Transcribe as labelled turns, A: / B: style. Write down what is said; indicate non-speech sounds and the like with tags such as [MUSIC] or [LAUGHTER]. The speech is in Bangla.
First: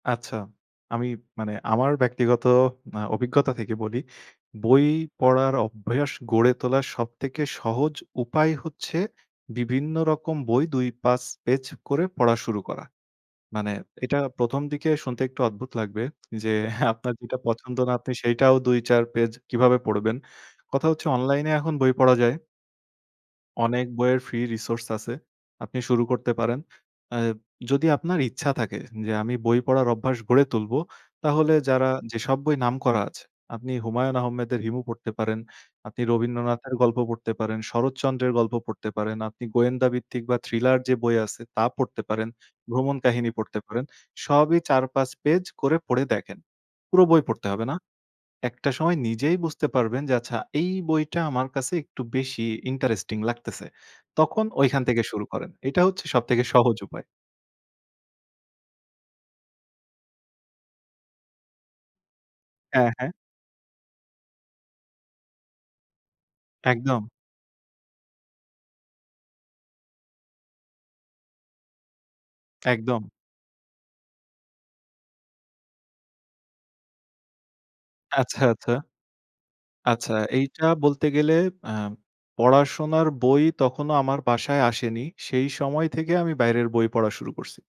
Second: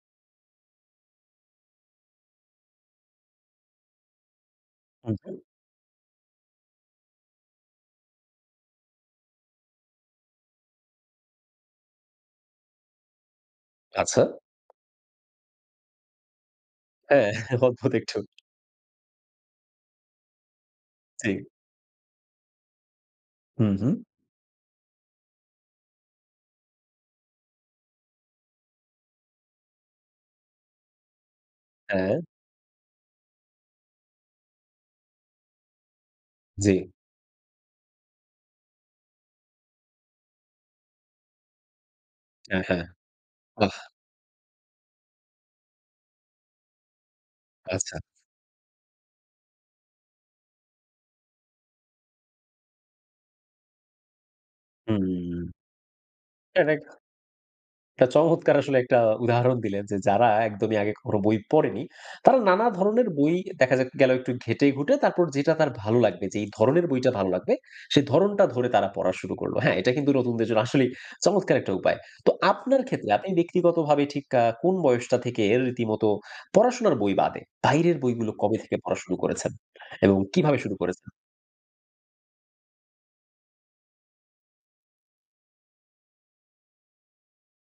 A: আচ্ছা। আমি মানে আমার ব্যক্তিগত আ অভিজ্ঞতা থেকে বলি, বই
B: [UNINTELLIGIBLE]
A: পড়ার অভ্যাস গড়ে তোলার সবথেকে সহজ উপায় হচ্ছে বিভিন্ন রকম বই ২-৫ পেজ করে পড়া শুরু করা। মানে এটা
B: আচ্ছা।
A: ১ম, দিকে শুনতে একটু অদ্ভুত লাগবে, যে, আপনার
B: হ্যাঁ,
A: যেটা পছন্দ
B: অদ্ভুত
A: না আপনি
B: একটু।
A: সেইটাও ২-৪ পেজ কীভাবে পড়বেন। কথা হচ্ছে
B: জি।
A: অনলাইনে এখন বই পড়া যায়।
B: হুম,
A: অনেক
B: হুম।
A: বইয়ের ফ্রি রিসোর্স আছে। আপনি শুরু করতে পারেন। অ্যা যদি আপনার ইচ্ছা থাকে যে, আমি বই পড়ার অভ্যাস গড়ে তুলবো তাহলে যারা
B: হ্যাঁ।
A: যেসব বই নাম করা আছে আপনি হুমায়ূন আহমেদের 'হিমু' পড়তে পারেন, আপনি রবীন্দ্রনাথের
B: জি।
A: গল্প পড়তে পারেন, শরৎচন্দ্রের গল্প পড়তে পারেন, আপনি গোয়েন্দা ভিত্তিক বা থ্রিলার যে, বই আছে তা পড়তে পারেন।
B: অ্যা
A: ভ্রমণ কাহিনী পড়তে
B: হ্যাঁ।
A: পারেন। সবই ৪-৫ পেজ করে পড়ে দেখেন। পুরো বই পড়তে হবে না?
B: আচ্ছা।
A: একটা সময় নিজেই বুঝতে পারবেন যে, আচ্ছা এই বইটা আমার কাছে একটু বেশি ইন্টারেস্টিং লাগতেছে। তখন ওইখান থেকে শুরু
B: হুম।
A: করেন। এটা হচ্ছে সবথেকে সহজ
B: [UNINTELLIGIBLE]
A: উপায়।
B: এটা চমৎকার আসলে একটা উদাহরণ দিলেন যে, যারা একদমই আগে কখনো বই পড়েনি তারা নানা
A: অ্যা
B: ধরনের
A: হ্যাঁ।
B: বই দেখা যাক, গেল একটু ঘেঁটে ঘুটে তারপর যেটা তার ভালো লাগবে যেই ধরনের
A: একদম।
B: বইটা ভালো লাগবে সেই ধরণটা ধরে তারা পড়া শুরু করল। হ্যাঁ, এটা কিন্তু নতুনদের জন্য আসলেই চমৎকার একটা উপায়। তো আপনার ক্ষেত্রে
A: একদম।
B: আপনি ব্যক্তিগতভাবে ঠিক কা কোন বয়সটা থেকে এর রীতিমতো পড়াশোনার বই বাদে, বাইরের বইগুলো
A: আচ্ছা,
B: কবে
A: আচ্ছা।
B: থেকে পড়া শুরু করেছেন
A: আচ্ছা
B: এবং কিভাবে
A: এইটা
B: শুরু
A: বলতে
B: করেছেন?
A: গেলে অ্যা পড়াশোনার বই তখনো আমার বাসায় আসেনি। সেই সময় থেকে আমি বাইরের বই পড়া শুরু করসি।